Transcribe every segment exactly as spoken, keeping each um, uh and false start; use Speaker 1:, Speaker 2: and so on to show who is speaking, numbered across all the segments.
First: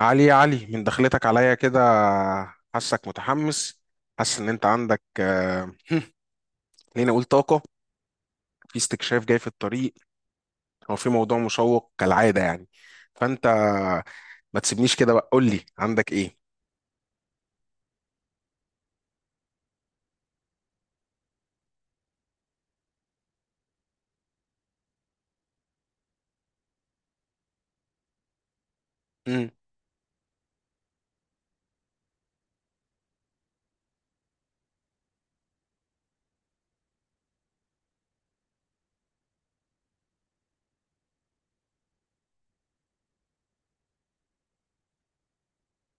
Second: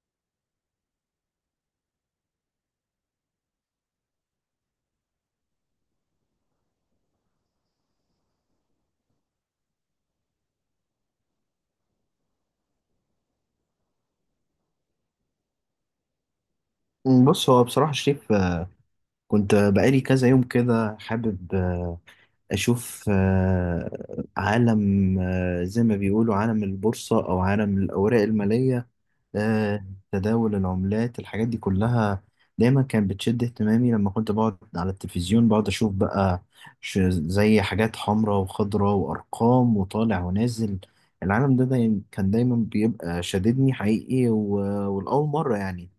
Speaker 1: علي يا علي، من دخلتك عليا كده حاسك متحمس. حاسس ان انت عندك آه، خليني اقول طاقة في استكشاف جاي في الطريق، او في موضوع مشوق كالعادة، يعني فانت ما تسيبنيش كده بقى، قول لي عندك ايه؟
Speaker 2: بص هو بصراحة شريف آه، كنت بقالي كذا يوم كده حابب آه، أشوف آه، عالم، آه، زي ما بيقولوا عالم البورصة أو عالم الأوراق المالية،
Speaker 1: مم.
Speaker 2: آه، تداول العملات الحاجات دي كلها دايما كانت بتشد اهتمامي لما كنت بقعد على التلفزيون بقعد أشوف بقى ش- زي حاجات حمراء وخضراء وأرقام وطالع ونازل. العالم ده دايما كان دايما بيبقى شاددني حقيقي، و- والأول مرة يعني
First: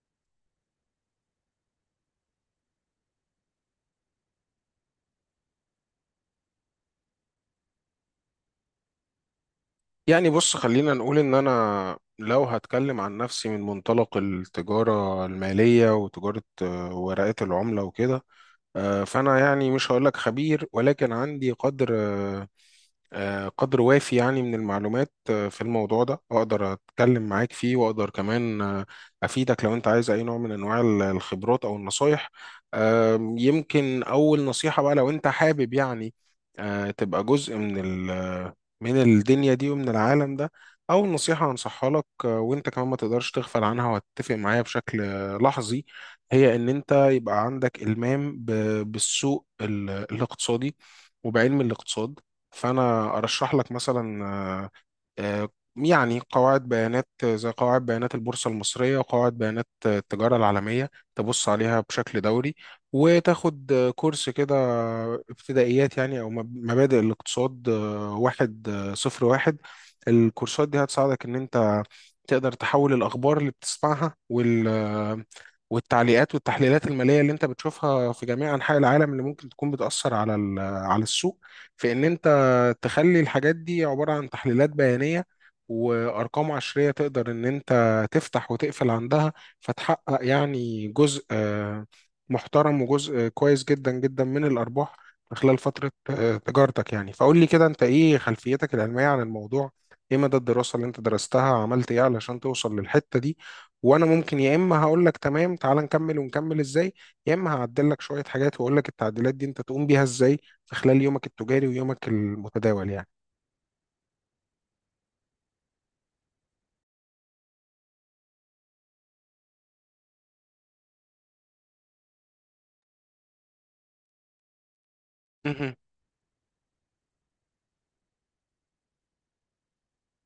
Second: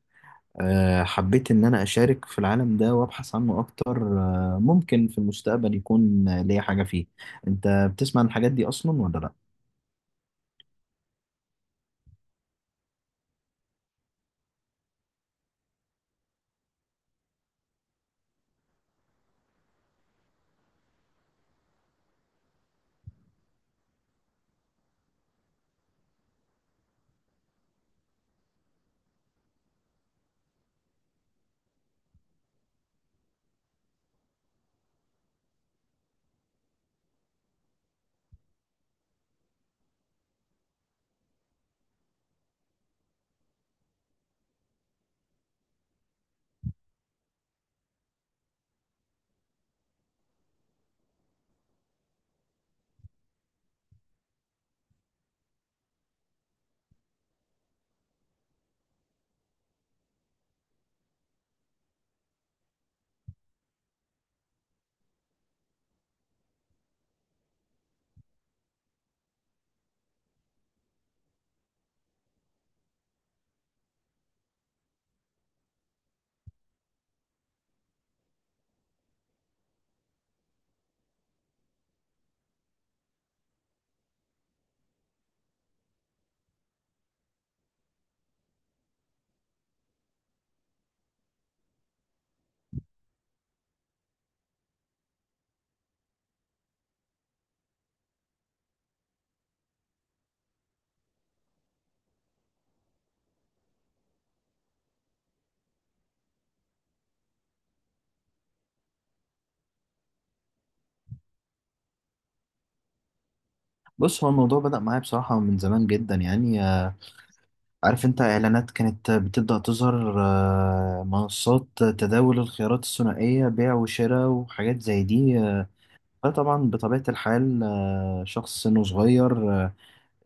Speaker 2: آه، حبيت إن أنا أشارك في العالم ده وأبحث عنه أكتر، آه، ممكن في المستقبل يكون آه، ليا حاجة فيه. أنت بتسمع عن الحاجات دي أصلا ولا لأ؟
Speaker 1: يعني بص، خلينا نقول ان انا لو هتكلم عن نفسي من منطلق التجارة المالية وتجارة آه، ورقات العملة وكده، آه، فانا يعني مش هقول لك خبير، ولكن عندي قدر آه، آه، قدر وافي، يعني من المعلومات آه، في الموضوع ده اقدر اتكلم معاك فيه واقدر كمان آه، افيدك لو انت عايز اي نوع من انواع ال- الخبرات او النصايح. آم، يمكن اول نصيحة بقى لو انت حابب، يعني آه، تبقى جزء من ال- من الدنيا دي ومن العالم ده. اول نصيحة هنصحها لك، آه، وانت كمان ما تقدرش تغفل عنها، وهتتفق معايا بشكل آه، لحظي. هي ان انت يبقى عندك المام ب- بالسوق ال- الاقتصادي وبعلم الاقتصاد. فانا ارشح لك مثلا آه، يعني قواعد بيانات، زي قواعد بيانات البورصه المصريه وقواعد بيانات التجاره العالميه، تبص عليها بشكل دوري، وتاخد كورس كده، ابتدائيات يعني، او مب- مبادئ الاقتصاد آه، واحد آه، صفر واحد. الكورسات دي هتساعدك ان انت تقدر تحول الاخبار اللي بتسمعها وال آه، والتعليقات والتحليلات الماليه اللي انت بتشوفها في جميع انحاء العالم، اللي ممكن تكون بتاثر على ال- على السوق، في ان انت تخلي الحاجات دي عبارة عن تحليلات بيانية وأرقام عشرية تقدر إن أنت تفتح وتقفل عندها، فتحقق يعني جزء آه، محترم وجزء كويس جدا جدا من الأرباح من خلال فترة آه، تجارتك، يعني. فقول لي كده، أنت إيه خلفيتك العلمية عن الموضوع؟ إيه مدى الدراسة اللي أنت درستها؟ عملت إيه علشان توصل للحتة دي؟ وأنا ممكن يا إما هقول لك تمام، تعال نكمل ونكمل إزاي، يا اما هعدل لك شويه حاجات واقول لك التعديلات دي انت تقوم بيها ازاي في خلال يومك التجاري ويومك المتداول، يعني.
Speaker 2: بص هو الموضوع بدأ معايا بصراحة من زمان جدا يعني، آه، عارف أنت إعلانات كانت بتبدأ تظهر، آه، منصات تداول الخيارات الثنائية بيع وشراء وحاجات زي دي. آه،
Speaker 1: مهم.
Speaker 2: فطبعا بطبيعة الحال آه، شخص سنه صغير، آه،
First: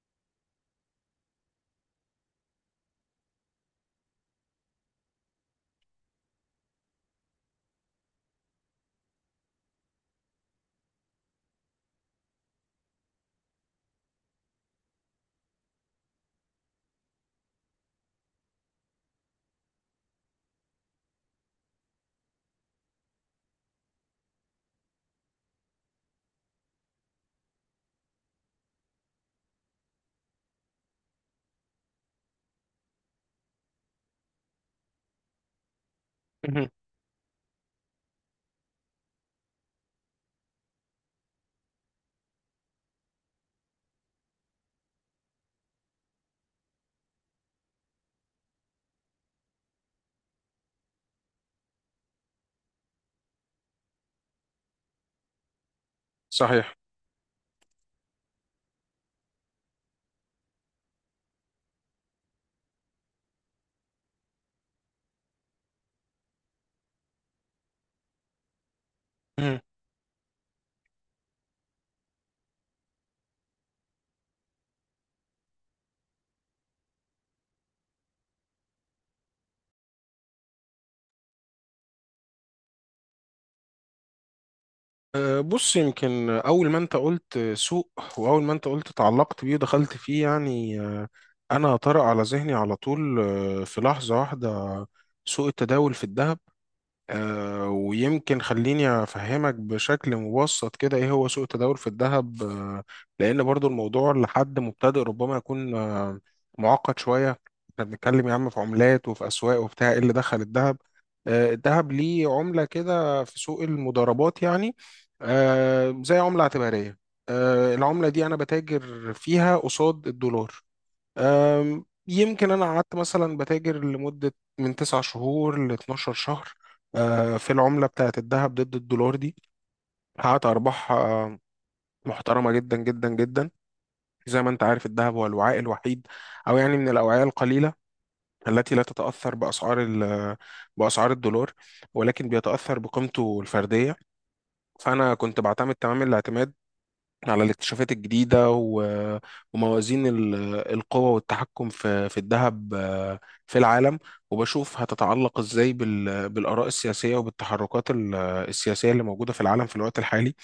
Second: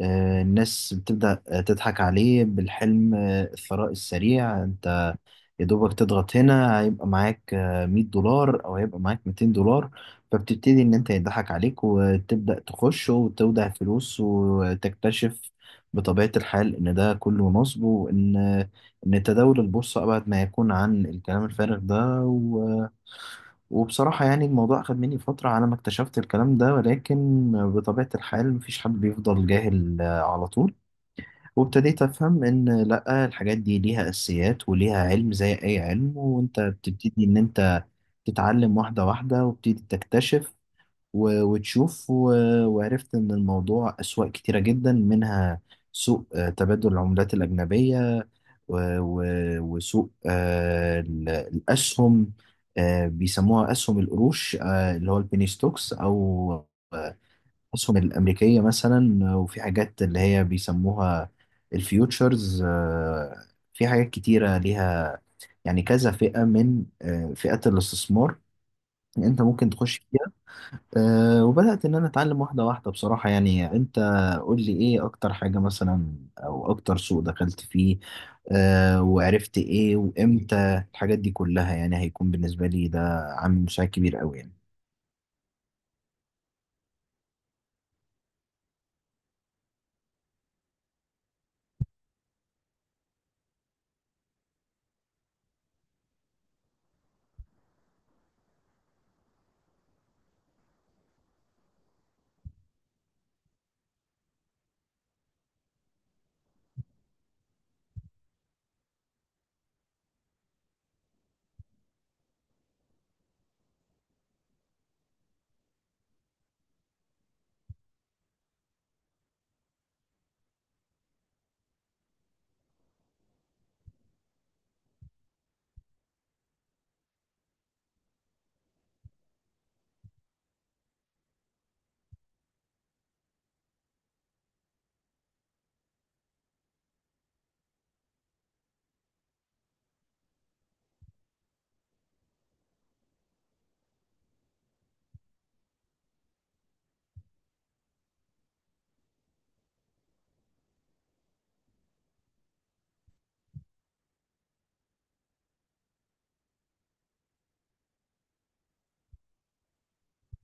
Speaker 2: آه، الناس بتبدأ آه، تضحك عليه بالحلم آه، الثراء السريع. أنت يا دوبك تضغط هنا هيبقى معاك آه، مية دولار او هيبقى معاك ميتين دولار، فبتبتدي ان انت يضحك عليك وتبدأ تخش وتودع فلوس وتكتشف بطبيعة الحال ان ده كله نصب، وان ان تداول البورصة ابعد ما يكون عن الكلام الفارغ ده و... وبصراحة يعني الموضوع اخد مني فترة على ما اكتشفت الكلام ده، ولكن بطبيعة الحال مفيش حد بيفضل جاهل آه، على طول. وابتديت أفهم إن لأ الحاجات دي ليها أساسيات وليها علم زي أي علم، وأنت
Speaker 1: مهم.
Speaker 2: بتبتدي إن أنت تتعلم واحدة واحدة وبتبتدي تكتشف و- وتشوف، و- وعرفت إن الموضوع أسواق كتيرة جدا، منها سوق آه، تبادل العملات الأجنبية، و- و- وسوق آه، ال- الأسهم، آه، بيسموها أسهم القروش، آه، اللي هو البيني ستوكس، أو
Speaker 1: صحيح.
Speaker 2: آه، الأسهم الأمريكية مثلا. وفي حاجات اللي هي بيسموها الفيوتشرز، آه، في حاجات كتيرة ليها يعني كذا فئة من آه، فئات الاستثمار أنت
Speaker 1: مهم.
Speaker 2: ممكن تخش فيها. آه، وبدأت إن أنا أتعلم واحدة واحدة بصراحة يعني. أنت قول لي إيه أكتر حاجة مثلا أو أكتر سوق دخلت فيه، آه، وعرفت إيه وإمتى، الحاجات دي كلها يعني هيكون بالنسبة لي ده عامل مساعد كبير أوي يعني.
Speaker 1: أه، بص، يمكن أول ما أنت قلت سوق، وأول ما أنت قلت تعلقت بيه ودخلت فيه، يعني أه، أنا طرأ على ذهني على طول، أه، في لحظة واحدة، سوق التداول في الذهب. آه، ويمكن خليني أفهمك بشكل مبسط كده إيه هو سوق التداول في الذهب، آه، لأن برضو الموضوع لحد مبتدئ ربما يكون آه، معقد شوية. إحنا بنتكلم يا عم في عملات وفي أسواق، وبتاع إيه اللي دخل الذهب؟ آه، الذهب ليه عملة كده في سوق المضاربات، يعني آه، زي عملة اعتبارية. آه، العملة دي أنا بتاجر فيها قصاد الدولار. أم، يمكن أنا قعدت مثلا بتاجر لمدة من تسع شهور ل 12 شهر أه، في العملة بتاعة الذهب ضد الدولار دي. حققت أرباح أه، محترمة جدا جدا جدا. زي ما أنت عارف، الذهب هو الوعاء الوحيد، أو يعني من الأوعية القليلة التي لا تتأثر بأسعار ال- بأسعار الدولار، ولكن بيتأثر بقيمته الفردية. فأنا كنت بعتمد تمام الاعتماد على الاكتشافات الجديدة و- وموازين ال- القوة والتحكم في في الذهب آه، في العالم، وبشوف هتتعلق ازاي بال- بالآراء السياسية وبالتحركات ال- السياسية اللي موجودة في العالم في الوقت الحالي.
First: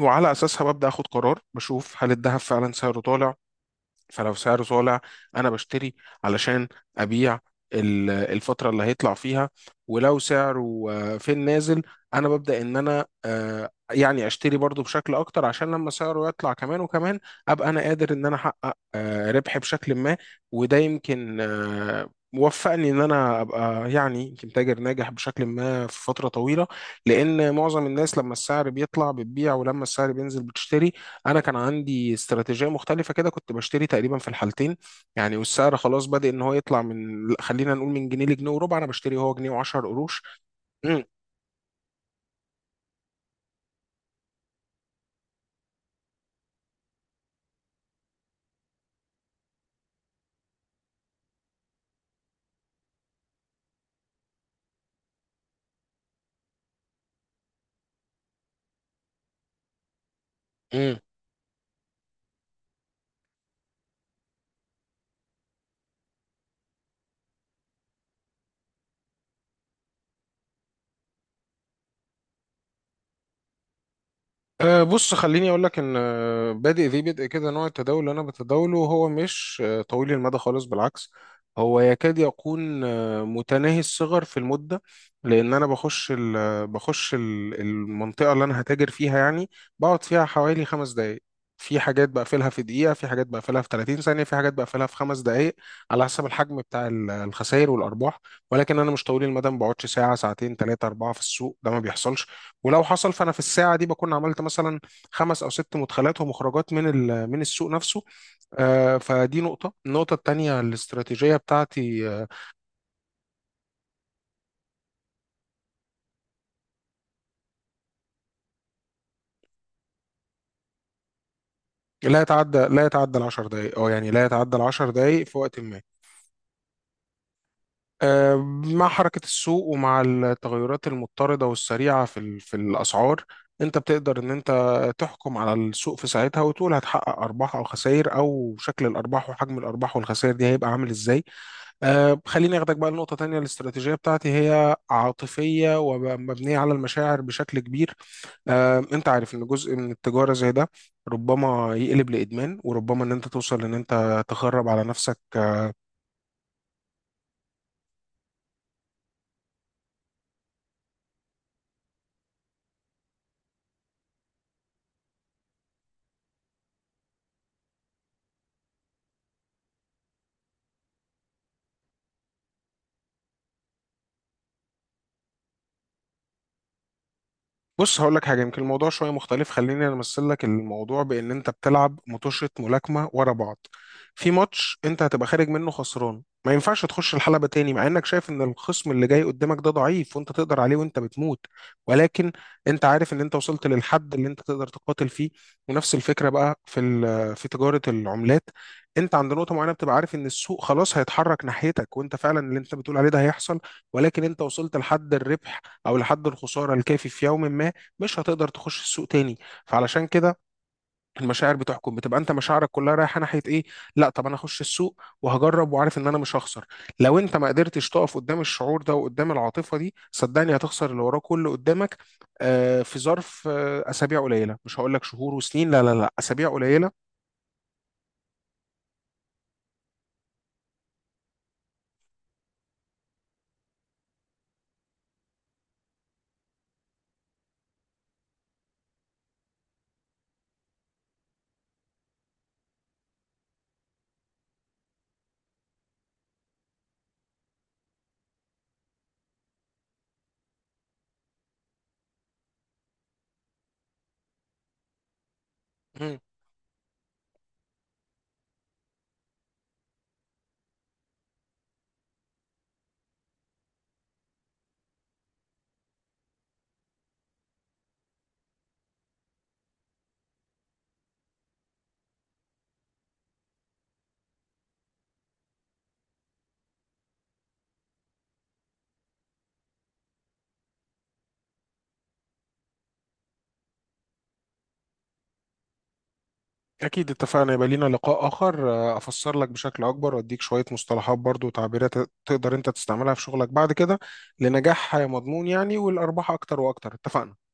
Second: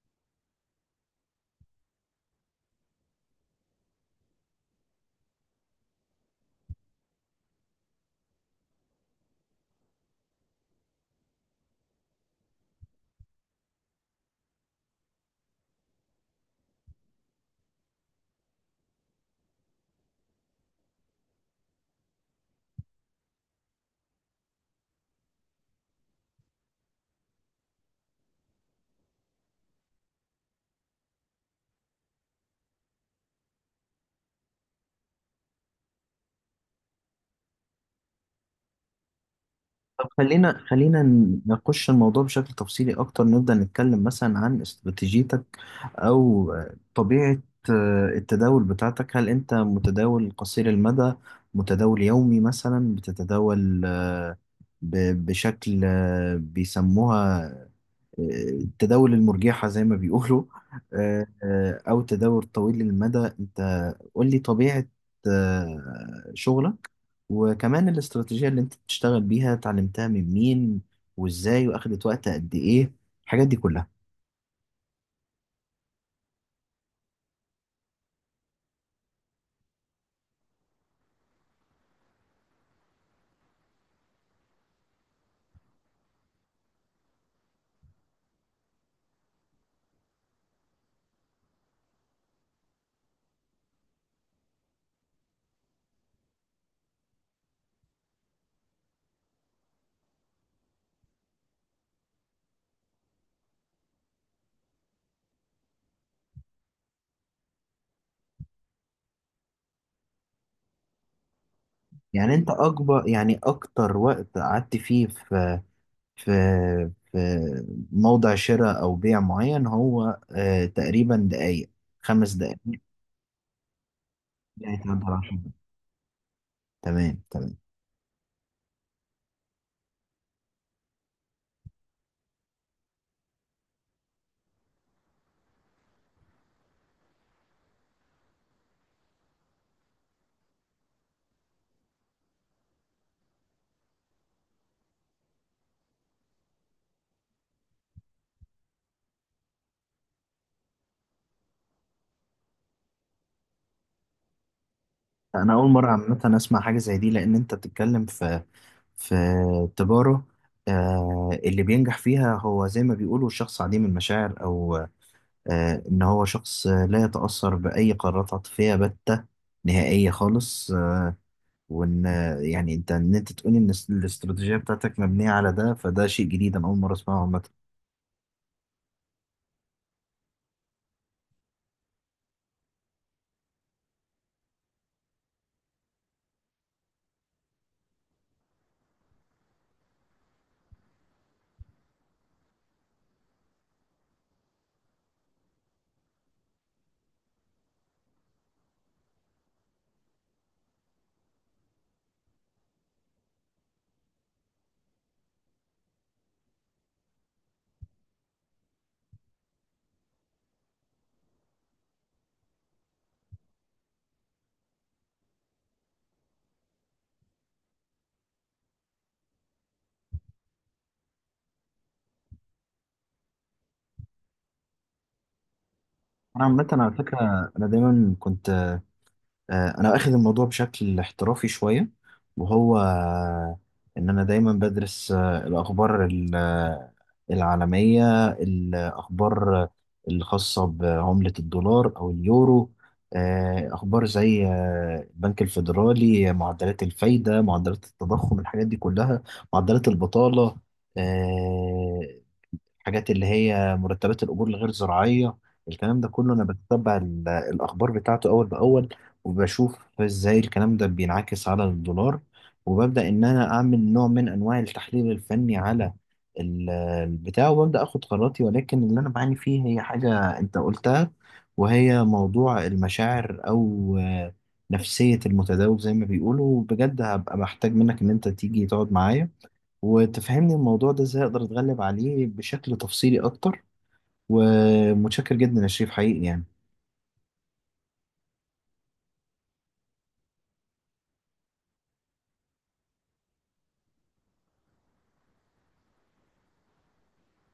Speaker 1: وعلى أساسها ببدأ أخد قرار، بشوف هل الذهب فعلا سعره طالع. فلو سعره طالع، انا بشتري علشان ابيع ال- الفترة اللي هيطلع فيها. ولو سعره آه، في النازل، انا ببدأ ان انا آه، يعني اشتري برضو بشكل اكتر، عشان لما سعره يطلع كمان وكمان ابقى انا قادر ان انا احقق آه، ربح بشكل ما. وده يمكن آه، وفقني ان انا ابقى يعني يمكن تاجر ناجح بشكل ما في فترة طويلة، لان معظم الناس لما السعر بيطلع بتبيع ولما السعر بينزل بتشتري. انا كان عندي استراتيجيه مختلفه كده، كنت بشتري تقريبا في الحالتين، يعني والسعر خلاص بادئ ان هو يطلع، من خلينا نقول من جنيه لجنيه وربع انا بشتري، هو جنيه و10
Speaker 2: طب
Speaker 1: قروش.
Speaker 2: خلينا خلينا نخش الموضوع بشكل تفصيلي أكتر، نبدأ نتكلم مثلا عن استراتيجيتك أو طبيعة آه، التداول بتاعتك. هل أنت متداول قصير المدى، متداول يومي مثلا بتتداول آه، ب- بشكل آه، بيسموها آه، التداول المرجحة زي ما بيقولوا، آه، آه، أو تداول طويل المدى؟ أنت قول لي طبيعة آه، شغلك، وكمان الاستراتيجية اللي انت بتشتغل بيها اتعلمتها من مين وازاي، واخدت وقت قد ايه، الحاجات دي كلها.
Speaker 1: أه بص، خليني اقول لك ان آه، بادئ ذي بدء كده، نوع التداول اللي انا بتداوله هو مش آه، طويل المدى خالص، بالعكس هو يكاد يكون آه، متناهي الصغر في المده. لان انا بخش ال آه، بخش ال المنطقه اللي انا هتاجر فيها، يعني بقعد فيها حوالي خمس دقائق. في حاجات بقفلها في دقيقه، في حاجات بقفلها في ثلاثين ثانية ثانيه، في حاجات بقفلها في خمس دقائق، على حسب الحجم بتاع ال- الخسائر والارباح. ولكن انا مش طويل المدى، ما بقعدش ساعه ساعتين ثلاثه اربعه في السوق ده، ما بيحصلش. ولو حصل فانا في الساعه دي بكون عملت مثلا خمس او ست مدخلات ومخرجات من ال- من السوق نفسه. آه، فدي نقطه. النقطه الثانيه، الاستراتيجيه بتاعتي، آه،
Speaker 2: يعني انت اكبر، يعني اكتر وقت قعدت فيه في في في موضع شراء او بيع معين هو آه تقريبا دقايق،
Speaker 1: لا
Speaker 2: خمس
Speaker 1: يتعدى
Speaker 2: دقايق؟
Speaker 1: لا يتعدى ال 10 دقائق، او يعني لا يتعدى ال
Speaker 2: يعني
Speaker 1: 10
Speaker 2: تقدر على
Speaker 1: دقائق في
Speaker 2: حاجة.
Speaker 1: وقت ما،
Speaker 2: تمام تمام.
Speaker 1: آه، مع حركه السوق، ومع التغيرات المضطرده والسريعه في ال- في الاسعار، انت بتقدر ان انت تحكم على السوق في ساعتها وتقول هتحقق ارباح او خسائر، او شكل الارباح وحجم الارباح والخسائر دي هيبقى عامل ازاي. أه خليني أخدك بقى لنقطة تانية. الاستراتيجية بتاعتي هي عاطفية ومبنية على المشاعر بشكل كبير. أه أنت عارف إن جزء من التجارة زي ده ربما يقلب لإدمان، وربما إن أنت توصل إن أنت تخرب على نفسك.
Speaker 2: انا اول مرة عامة اسمع حاجة زي دي، لان انت بتتكلم في في تجارة آه اللي بينجح فيها هو زي ما بيقولوا الشخص عديم المشاعر، او آه، إن هو شخص آه، لا يتأثر بأي قرارات عاطفية بتة نهائية خالص. آه، وإن آه، يعني أنت إن أنت تقولي إن الس- الاستراتيجية بتاعتك مبنية على ده، فده شيء جديد أنا أول مرة أسمعه عامة.
Speaker 1: بص هقول لك حاجه، يمكن الموضوع شويه مختلف. خليني انا امثل لك الموضوع بان انت بتلعب مطوشه ملاكمه ورا بعض. في ماتش انت هتبقى خارج منه خسران، ما ينفعش تخش الحلبه تاني مع انك شايف ان الخصم اللي جاي قدامك ده ضعيف وانت تقدر عليه وانت بتموت، ولكن انت عارف ان انت وصلت للحد اللي انت تقدر تقاتل فيه. ونفس الفكره بقى في ال- في تجاره العملات. انت عند نقطه معينه بتبقى عارف ان السوق خلاص هيتحرك ناحيتك، وانت فعلا اللي انت بتقول عليه ده هيحصل، ولكن انت وصلت لحد الربح او لحد الخساره الكافي في يوم ما، مش هتقدر تخش السوق تاني. فعلشان كده، المشاعر بتحكم، بتبقى انت مشاعرك كلها رايحه ناحيه ايه؟ لا طب انا هخش السوق وهجرب، وعارف ان انا مش هخسر. لو انت ما قدرتش تقف قدام الشعور ده وقدام العاطفه دي، صدقني هتخسر اللي وراه كله قدامك آه في ظرف آه اسابيع قليله، مش هقول لك شهور وسنين، لا لا لا،
Speaker 2: أنا
Speaker 1: اسابيع
Speaker 2: عامة
Speaker 1: قليله.
Speaker 2: على فكرة أنا دايما كنت، آه، انا واخد الموضوع بشكل احترافي شويه. وهو آه، ان انا دايما بدرس آه، الاخبار ال- آه، العالميه، الاخبار آه، الخاصه بعمله الدولار او اليورو، آه، اخبار زي آه، البنك الفيدرالي، معدلات الفايده، معدلات التضخم، الحاجات دي كلها، معدلات البطاله، آه، حاجات اللي هي مرتبات الأجور الغير زراعية. الكلام ده
Speaker 1: مم.
Speaker 2: كله أنا بتتبع ال- الأخبار بتاعته أول بأول، وبشوف إزاي الكلام ده بينعكس على الدولار، وببدأ إن أنا أعمل نوع من أنواع التحليل الفني على ال- البتاع، وببدأ أخد قراراتي. ولكن اللي أنا بعاني فيه هي حاجة أنت قلتها، وهي موضوع المشاعر أو آه، نفسية المتداول زي ما بيقولوا. بجد هبقى محتاج منك إن أنت تيجي تقعد معايا وتفهمني الموضوع ده ازاي اقدر اتغلب عليه بشكل تفصيلي اكتر، ومتشكر جدا يا شريف حقيقي يعني.
Speaker 1: اكيد اتفقنا، يبقى لينا لقاء اخر آه، افسر لك بشكل اكبر واديك شويه مصطلحات برضو وتعبيرات تقدر انت تستعملها في شغلك بعد كده لنجاح مضمون، يعني والارباح اكتر واكتر، اتفقنا.